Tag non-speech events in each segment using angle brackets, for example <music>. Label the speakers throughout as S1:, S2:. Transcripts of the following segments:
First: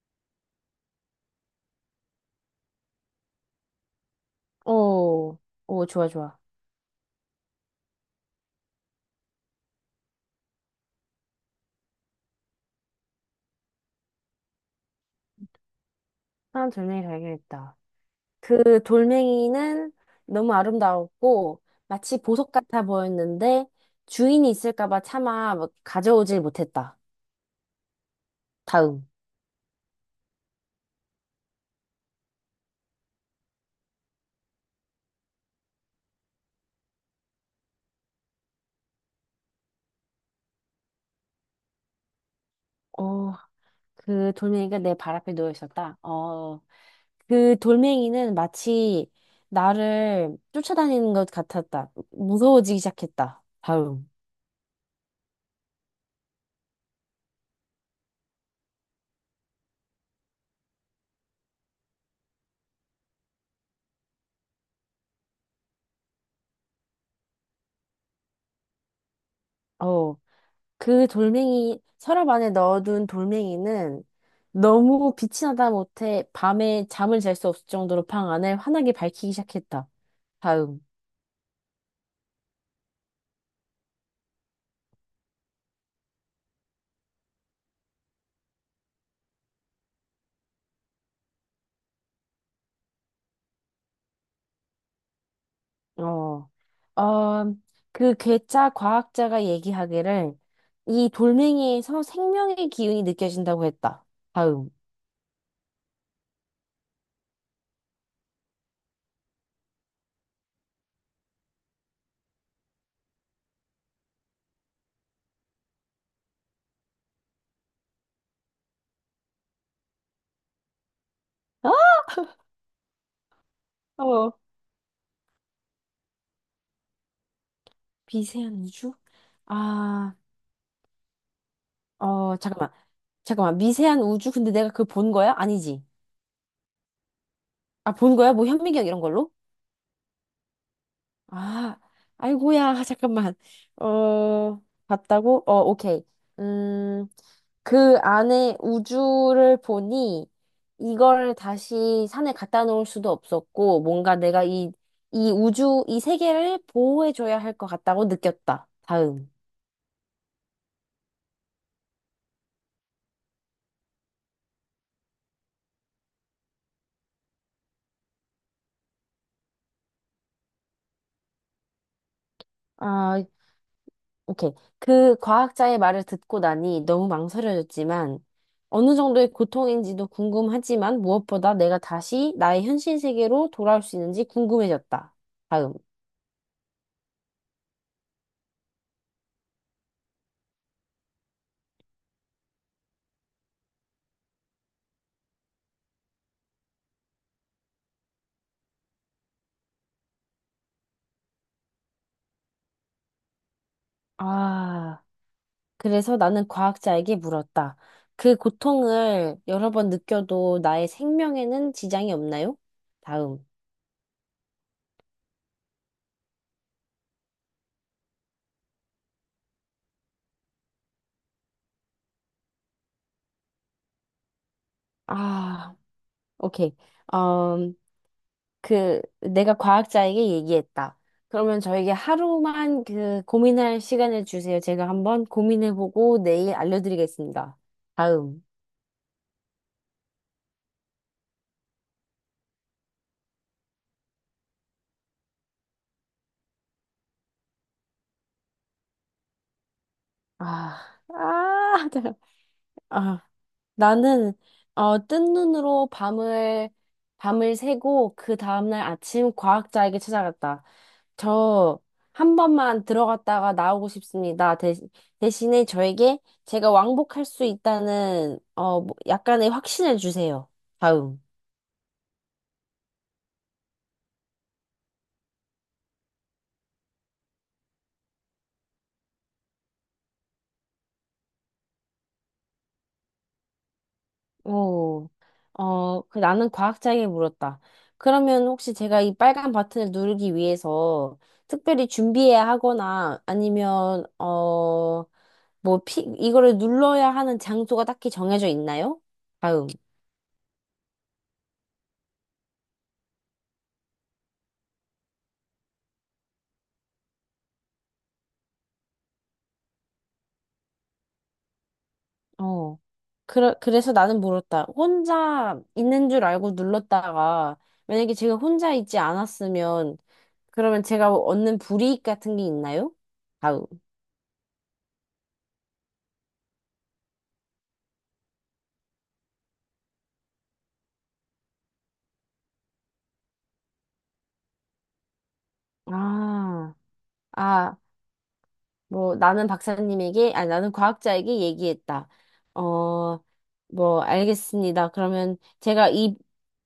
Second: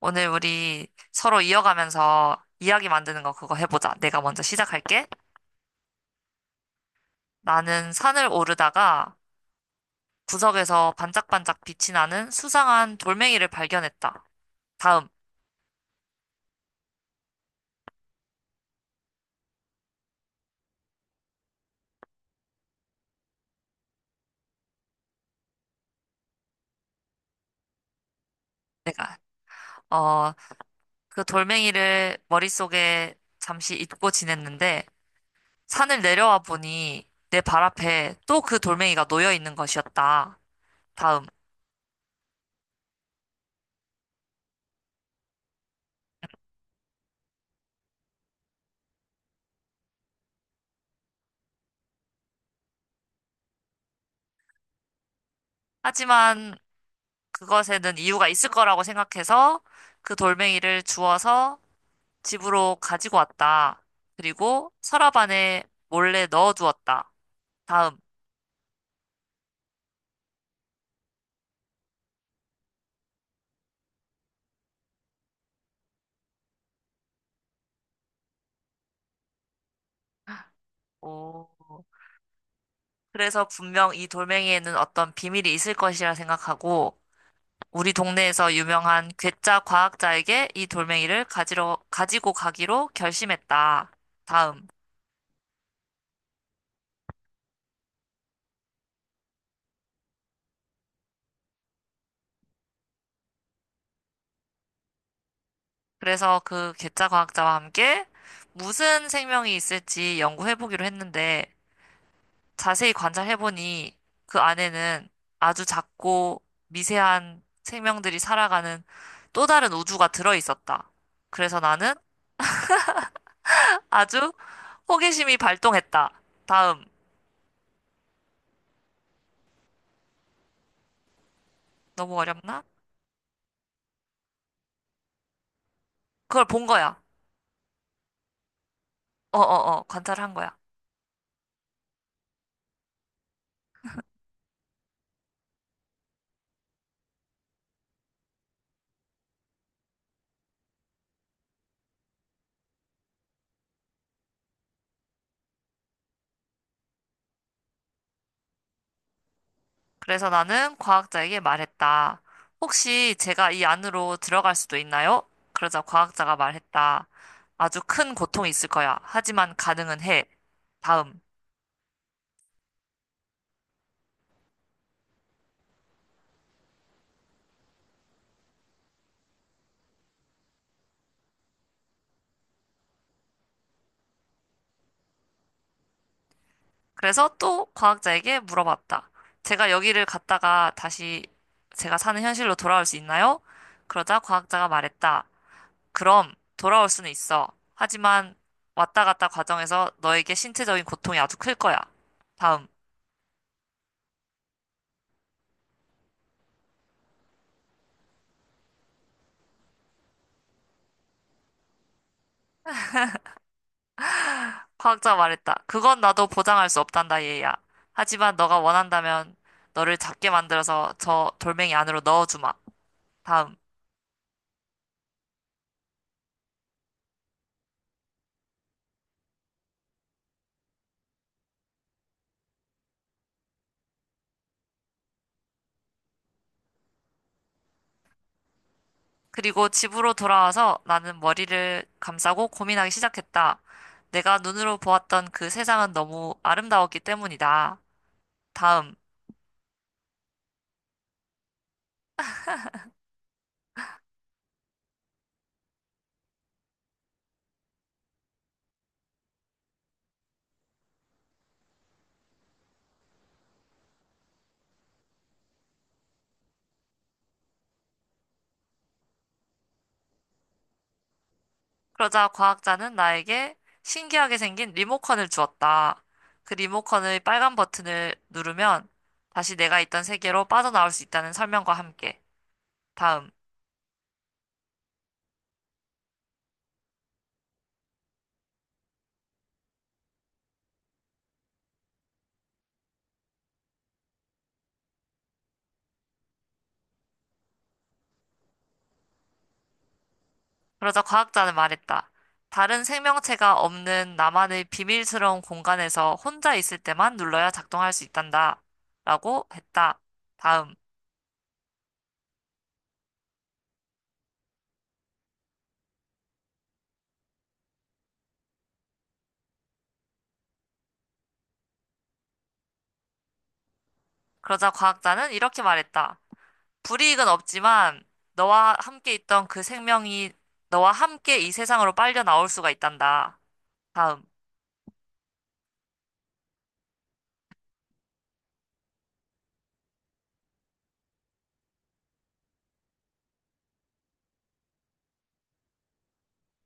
S1: 오늘 우리 서로 이어가면서 이야기 만드는 거 그거 해보자. 내가 먼저 시작할게.
S2: 오, 오, 좋아, 좋아.
S1: 나는 산을 오르다가 구석에서 반짝반짝 빛이 나는 수상한 돌멩이를 발견했다. 다음,
S2: 사람 돌멩이 발견했다. 그 돌멩이는 너무 아름다웠고, 마치 보석 같아 보였는데, 주인이 있을까봐 차마 뭐 가져오질 못했다. 다음.
S1: 내가. 어, 그 돌멩이를 머릿속에 잠시 잊고 지냈는데 산을 내려와 보니 내 발 앞에 또 그 돌멩이가 놓여 있는 것이었다. 다음.
S2: 어, 그 돌멩이가 내 발 앞에 놓여 있었다. 그 돌멩이는 마치 나를 쫓아다니는 것 같았다. 무서워지기 시작했다. 다음.
S1: 하지만 그것에는 이유가 있을 거라고 생각해서 그 돌멩이를 주워서 집으로 가지고 왔다. 그리고 서랍 안에 몰래 넣어두었다. 다음.
S2: 어. 그 돌멩이, 서랍 안에 넣어둔 돌멩이는 너무 빛이 나다 못해 밤에 잠을 잘 수 없을 정도로 방 안을 환하게 밝히기 시작했다. 다음.
S1: 오. 그래서 분명 이 돌멩이에는 어떤 비밀이 있을 것이라 생각하고 우리 동네에서 유명한 괴짜 과학자에게 이 돌멩이를 가지고 가기로 결심했다. 다음.
S2: 어, 어, 그 괴짜 과학자가 얘기하기를 이 돌멩이에서 생명의 기운이 느껴진다고 했다. 다음.
S1: 그래서 그 괴짜 과학자와 함께 무슨 생명이 있을지 연구해보기로 했는데 자세히 관찰해보니 그 안에는 아주 작고 미세한 생명들이 살아가는 또 다른 우주가 들어있었다. 그래서
S2: 어?
S1: 나는 아주
S2: 어,
S1: 호기심이 발동했다. 다음.
S2: 미세한 우주? 아,
S1: 너무 어렵나?
S2: 잠깐만. 잠깐만. 미세한 우주? 근데 내가 그 본 거야? 아니지.
S1: 그걸 본 거야.
S2: 아, 본 거야? 뭐 현미경 이런 걸로?
S1: 어어어, 관찰한 거야.
S2: 아, 아이고야, <laughs> 잠깐만. 어, 봤다고? 어, 오케이. 음, 그 안에 우주를 보니 이걸 다시 산에 갖다 놓을 수도 없었고, 뭔가 내가 이 우주, 이 세계를 보호해줘야 할 것 같다고 느꼈다. 다음.
S1: 그래서 나는 과학자에게 말했다. 혹시 제가 이 안으로 들어갈 수도 있나요? 그러자 과학자가 말했다. 아주 큰 고통이 있을 거야. 하지만 가능은 해. 다음.
S2: 아, 오케이. 그 과학자의 말을 듣고 나니 너무 망설여졌지만 어느 정도의 고통인지도 궁금하지만 무엇보다 내가 다시 나의 현실 세계로 돌아올 수 있는지 궁금해졌다. 다음.
S1: 그래서 또 과학자에게 물어봤다. 제가 여기를 갔다가 다시 제가 사는 현실로 돌아올 수 있나요? 그러자 과학자가 말했다. 그럼 돌아올 수는 있어. 하지만 왔다 갔다 과정에서 너에게 신체적인 고통이 아주 클 거야. 다음.
S2: 아, 그래서 나는 과학자에게 물었다. 그 고통을 여러 번 느껴도 나의 생명에는 지장이 없나요? 다음.
S1: 과학자가 말했다. 그건 나도 보장할 수 없단다, 얘야. 하지만 너가 원한다면 너를 작게 만들어서 저 돌멩이 안으로 넣어주마. 다음.
S2: 아, 오케이. 음, 그 내가 과학자에게 얘기했다. 그러면 저에게 하루만 그 고민할 시간을 주세요. 제가 한번 고민해보고 내일 알려드리겠습니다. 다음.
S1: 그리고 집으로 돌아와서 나는 머리를 감싸고 고민하기 시작했다. 내가 눈으로 보았던 그 세상은 너무 아름다웠기 때문이다. 다음.
S2: 아, 아, <laughs> 아. 나는 뜬 눈으로 밤을 새고 그 다음날 아침 과학자에게 찾아갔다. 저 한 번만 들어갔다가 나오고 싶습니다. 대신에 저에게 제가 왕복할 수 있다는 뭐, 약간의 확신을 주세요. 다음.
S1: 그러자 과학자는 나에게 신기하게 생긴 리모컨을 주었다. 그 리모컨의 빨간 버튼을 누르면 다시 내가 있던 세계로 빠져나올 수 있다는 설명과 함께. 다음.
S2: 오, 그 나는 과학자에게 물었다. 그러면 혹시 제가 이 빨간 버튼을 누르기 위해서 특별히 준비해야 하거나 아니면, 뭐, 이거를 눌러야 하는 장소가 딱히 정해져 있나요? 다음.
S1: 그러자 과학자는 말했다. 다른 생명체가 없는 나만의 비밀스러운 공간에서 혼자 있을 때만 눌러야 작동할 수 있단다. 라고 했다. 다음.
S2: 어. 그래, 그래서 나는 물었다. 혼자 있는 줄 알고 눌렀다가 만약에 제가 혼자 있지 않았으면 그러면 제가 얻는 불이익 같은 게 있나요? 다음.
S1: 그러자 과학자는 이렇게 말했다. 불이익은 없지만 너와 함께 있던 그 생명이 너와 함께 이 세상으로 빨려 나올 수가 있단다. 다음.
S2: 아, 아, 뭐 나는 박사님에게 아니 나는 과학자에게 얘기했다. 어, 뭐 알겠습니다. 그러면 제가 이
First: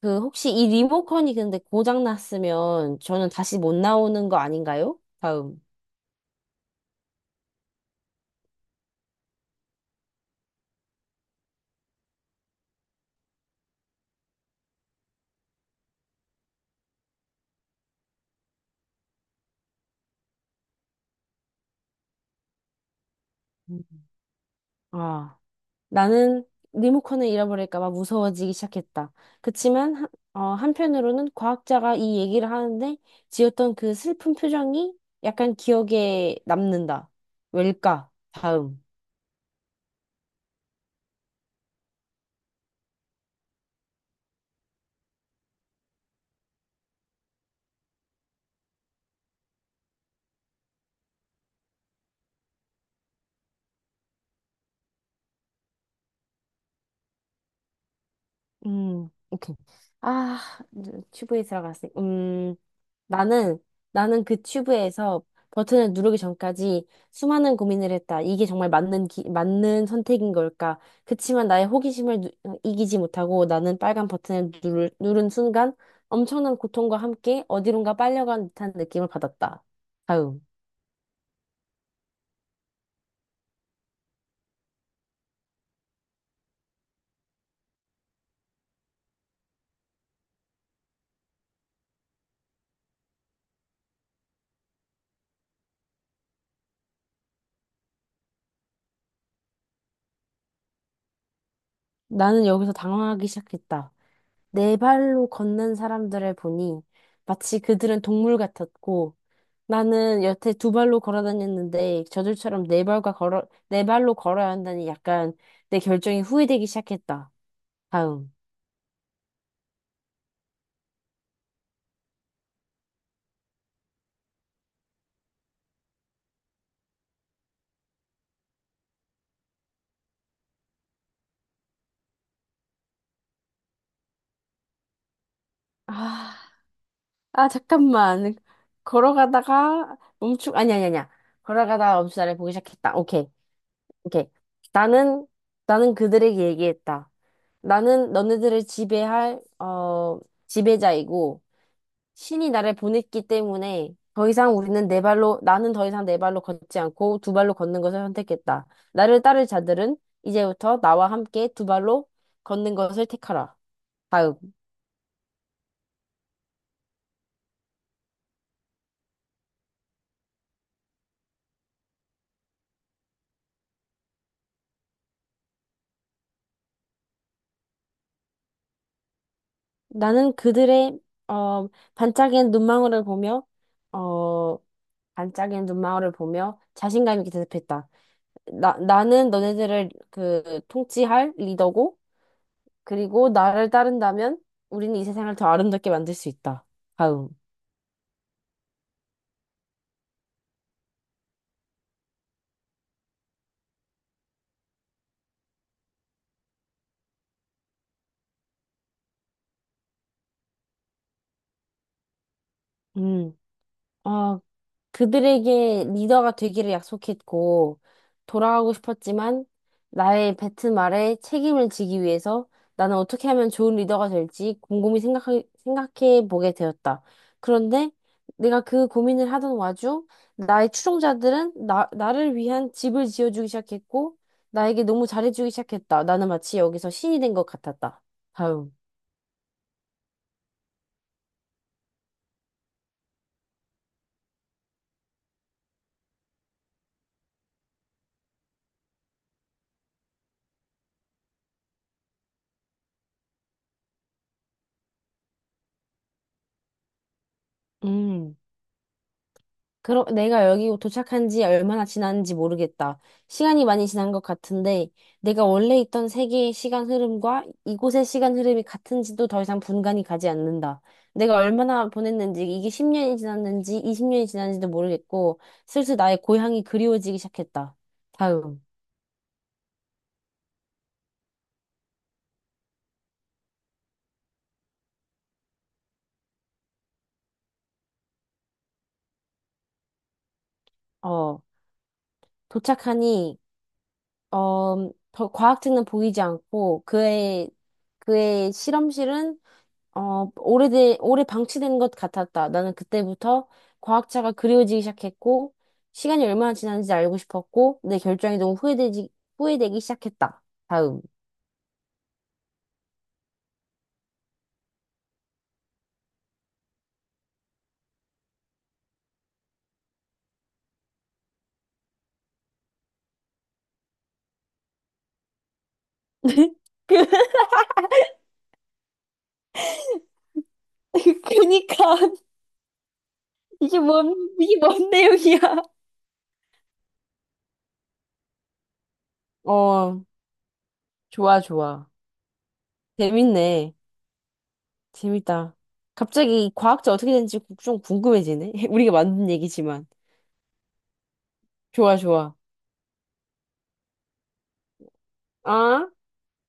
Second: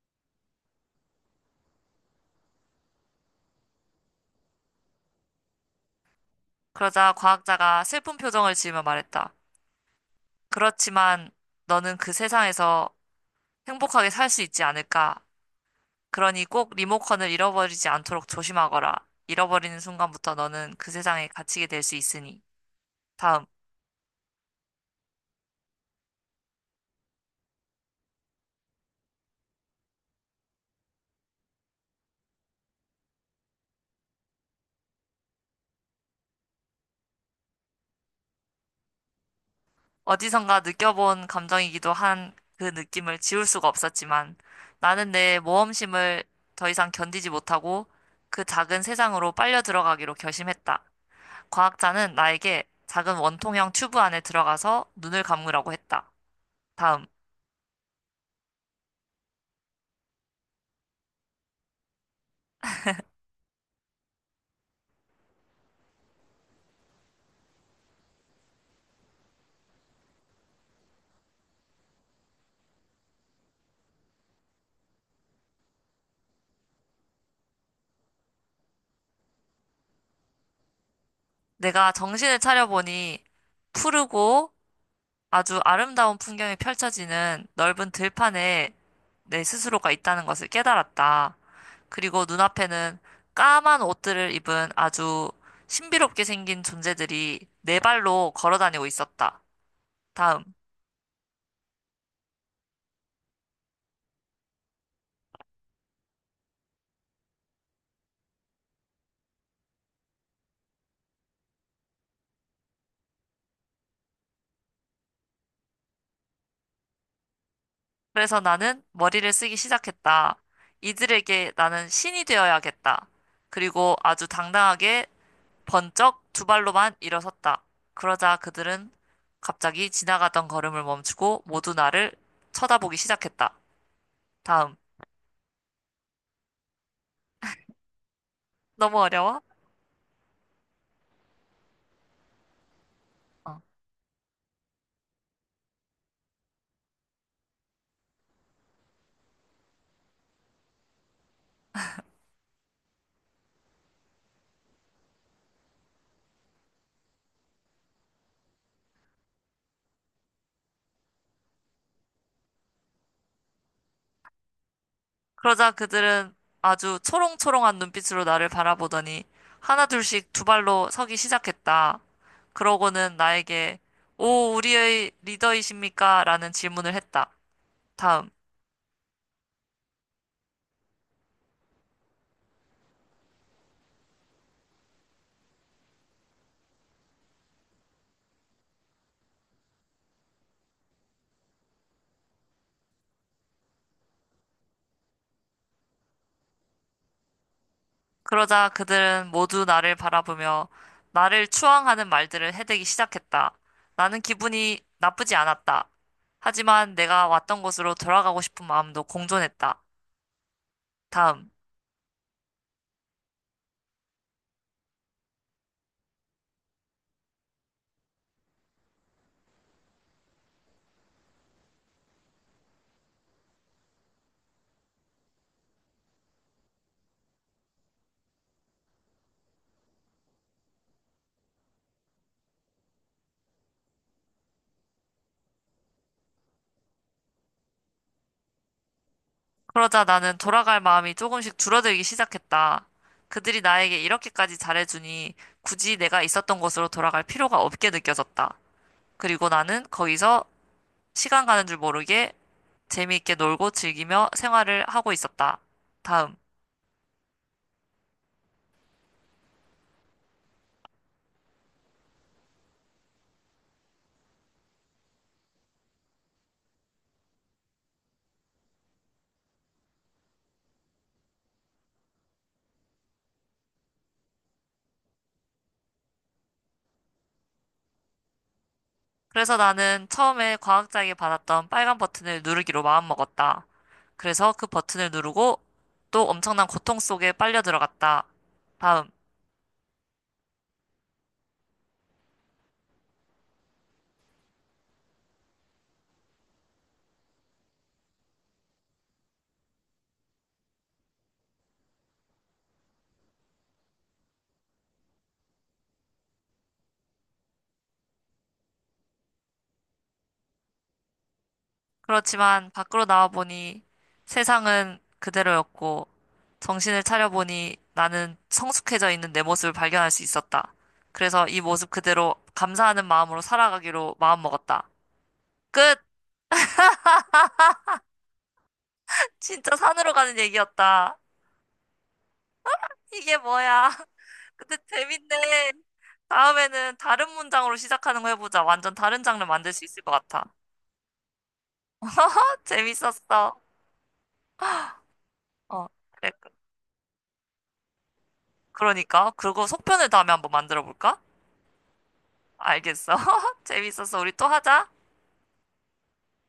S2: 그 혹시 이 리모컨이 근데 고장 났으면 저는 다시 못 나오는 거 아닌가요? 다음.
S1: 그러자 과학자가 슬픈 표정을 지으며 말했다. 그렇지만 너는 그 세상에서 행복하게 살 수 있지 않을까? 그러니 꼭 리모컨을 잃어버리지 않도록 조심하거라. 잃어버리는 순간부터 너는 그 세상에 갇히게 될 수 있으니. 다음.
S2: 음. 아, 나는 리모컨을 잃어버릴까 봐 무서워지기 시작했다. 그치만 한편으로는 과학자가 이 얘기를 하는데 지었던 그 슬픈 표정이 약간 기억에 남는다. 왜일까? 다음.
S1: 어디선가 느껴본 감정이기도 한 그 느낌을 지울 수가 없었지만 나는 내 모험심을 더 이상 견디지 못하고 그 작은 세상으로 빨려 들어가기로 결심했다. 과학자는 나에게 작은 원통형 튜브 안에 들어가서 눈을 감으라고 했다. 다음.
S2: 오케이. 아, 이제 튜브에 들어갔어. 나는, 나는 그 튜브에서 버튼을 누르기 전까지 수많은 고민을 했다. 이게 정말 맞는 선택인 걸까? 그치만 나의 호기심을 이기지 못하고 나는 빨간 버튼을 누른 순간 엄청난 고통과 함께 어디론가 빨려간 듯한 느낌을 받았다. 다음.
S1: 내가 정신을 차려보니 푸르고 아주 아름다운 풍경이 펼쳐지는 넓은 들판에 내 스스로가 있다는 것을 깨달았다. 그리고 눈앞에는 까만 옷들을 입은 아주 신비롭게 생긴 존재들이 네 발로 걸어 다니고 있었다. 다음.
S2: 나는 여기서 당황하기 시작했다. 네 발로 걷는 사람들을 보니 마치 그들은 동물 같았고 나는 여태 두 발로 걸어 다녔는데 저들처럼 네 발로 걸어야 한다니 약간 내 결정이 후회되기 시작했다. 다음.
S1: 그래서 나는 머리를 쓰기 시작했다. 이들에게 나는 신이 되어야겠다. 그리고 아주 당당하게 번쩍 두 발로만 일어섰다. 그러자 그들은 갑자기 지나가던 걸음을 멈추고 모두 나를 쳐다보기 시작했다. 다음.
S2: 아, 아 잠깐만.
S1: 너무 어려워?
S2: 걸어가다가 멈추 아니 아니 아니야. 걸어가다가 멈추다를 보기 시작했다. 오케이.
S1: 어.
S2: 오케이. 나는 나는 그들에게 얘기했다. 나는 너네들을 지배할 지배자이고 신이 나를 보냈기 때문에 더 이상 우리는 네 발로, 나는 더 이상 네 발로 걷지 않고 두 발로 걷는 것을 선택했다. 나를 따를 자들은 이제부터 나와 함께 두 발로 걷는 것을 택하라. 다음.
S1: 그러자 그들은 아주 초롱초롱한 눈빛으로 나를 바라보더니 하나둘씩 두 발로 서기 시작했다. 그러고는 나에게 오, 우리의 리더이십니까? 라는 질문을 했다. 다음.
S2: 나는 그들의, 어, 반짝이는 눈망울을 보며, 어, 반짝이는 눈망울을 보며 자신감 있게 대답했다. 나는 너네들을 그 통치할 리더고, 그리고 나를 따른다면 우리는 이 세상을 더 아름답게 만들 수 있다. 다음.
S1: 그러자 그들은 모두 나를 바라보며 나를 추앙하는 말들을 해대기 시작했다. 나는 기분이 나쁘지 않았다. 하지만 내가 왔던 곳으로 돌아가고 싶은 마음도 공존했다. 다음.
S2: 음. 아, 그들에게 리더가 되기를 약속했고, 돌아가고 싶었지만, 나의 뱉은 말에 책임을 지기 위해서 나는 어떻게 하면 좋은 리더가 될지 곰곰이 생각해 보게 되었다. 그런데 내가 그 고민을 하던 와중, 나의 추종자들은 나를 위한 집을 지어주기 시작했고, 나에게 너무 잘해주기 시작했다. 나는 마치 여기서 신이 된 것 같았다. 다음.
S1: 그러자 나는 돌아갈 마음이 조금씩 줄어들기 시작했다. 그들이 나에게 이렇게까지 잘해주니 굳이 내가 있었던 곳으로 돌아갈 필요가 없게 느껴졌다. 그리고 나는 거기서 시간 가는 줄 모르게 재미있게 놀고 즐기며 생활을 하고 있었다. 다음.
S2: 음. 그럼 내가 여기 도착한 지 얼마나 지났는지 모르겠다. 시간이 많이 지난 것 같은데, 내가 원래 있던 세계의 시간 흐름과 이곳의 시간 흐름이 같은지도 더 이상 분간이 가지 않는다. 내가 얼마나 보냈는지, 이게 10년이 지났는지, 20년이 지났는지도 모르겠고, 슬슬 나의 고향이 그리워지기 시작했다. 다음.
S1: 그래서 나는 처음에 과학자에게 받았던 빨간 버튼을 누르기로 마음먹었다. 그래서 그 버튼을 누르고 또 엄청난 고통 속에 빨려 들어갔다. 다음.
S2: 어, 도착하니, 더 과학책은 보이지 않고, 그의 실험실은 오래 방치된 것 같았다. 나는 그때부터 과학자가 그리워지기 시작했고, 시간이 얼마나 지났는지 알고 싶었고, 내 결정이 너무 후회되기 시작했다. 다음.
S1: 그렇지만 밖으로 나와보니 세상은 그대로였고 정신을 차려보니 나는 성숙해져 있는 내 모습을 발견할 수 있었다. 그래서 이 모습 그대로 감사하는 마음으로 살아가기로 마음먹었다. 끝!
S2: <laughs> 그,
S1: 진짜 산으로 가는 얘기였다.
S2: <laughs> 그니까,
S1: 이게
S2: 이게
S1: 뭐야? <laughs>
S2: 뭔, 이게
S1: 근데
S2: 뭔 내용이야?
S1: 재밌네. 다음에는 다른 문장으로 시작하는 거 해보자. 완전 다른 장르 만들 수
S2: 어,
S1: 있을 것 같아.
S2: 좋아, 좋아.
S1: <laughs> 재밌었어.
S2: 재밌네. 재밌다.
S1: 어, 그래,
S2: 갑자기 이 과학자 어떻게 되는지 좀 궁금해지네. <laughs> 우리가 만든
S1: 그러니까. 그리고
S2: 얘기지만.
S1: 속편을 다음에 한번 만들어 볼까?
S2: 좋아, 좋아.
S1: 알겠어. <laughs> 재밌었어. 우리 또 하자.
S2: 아.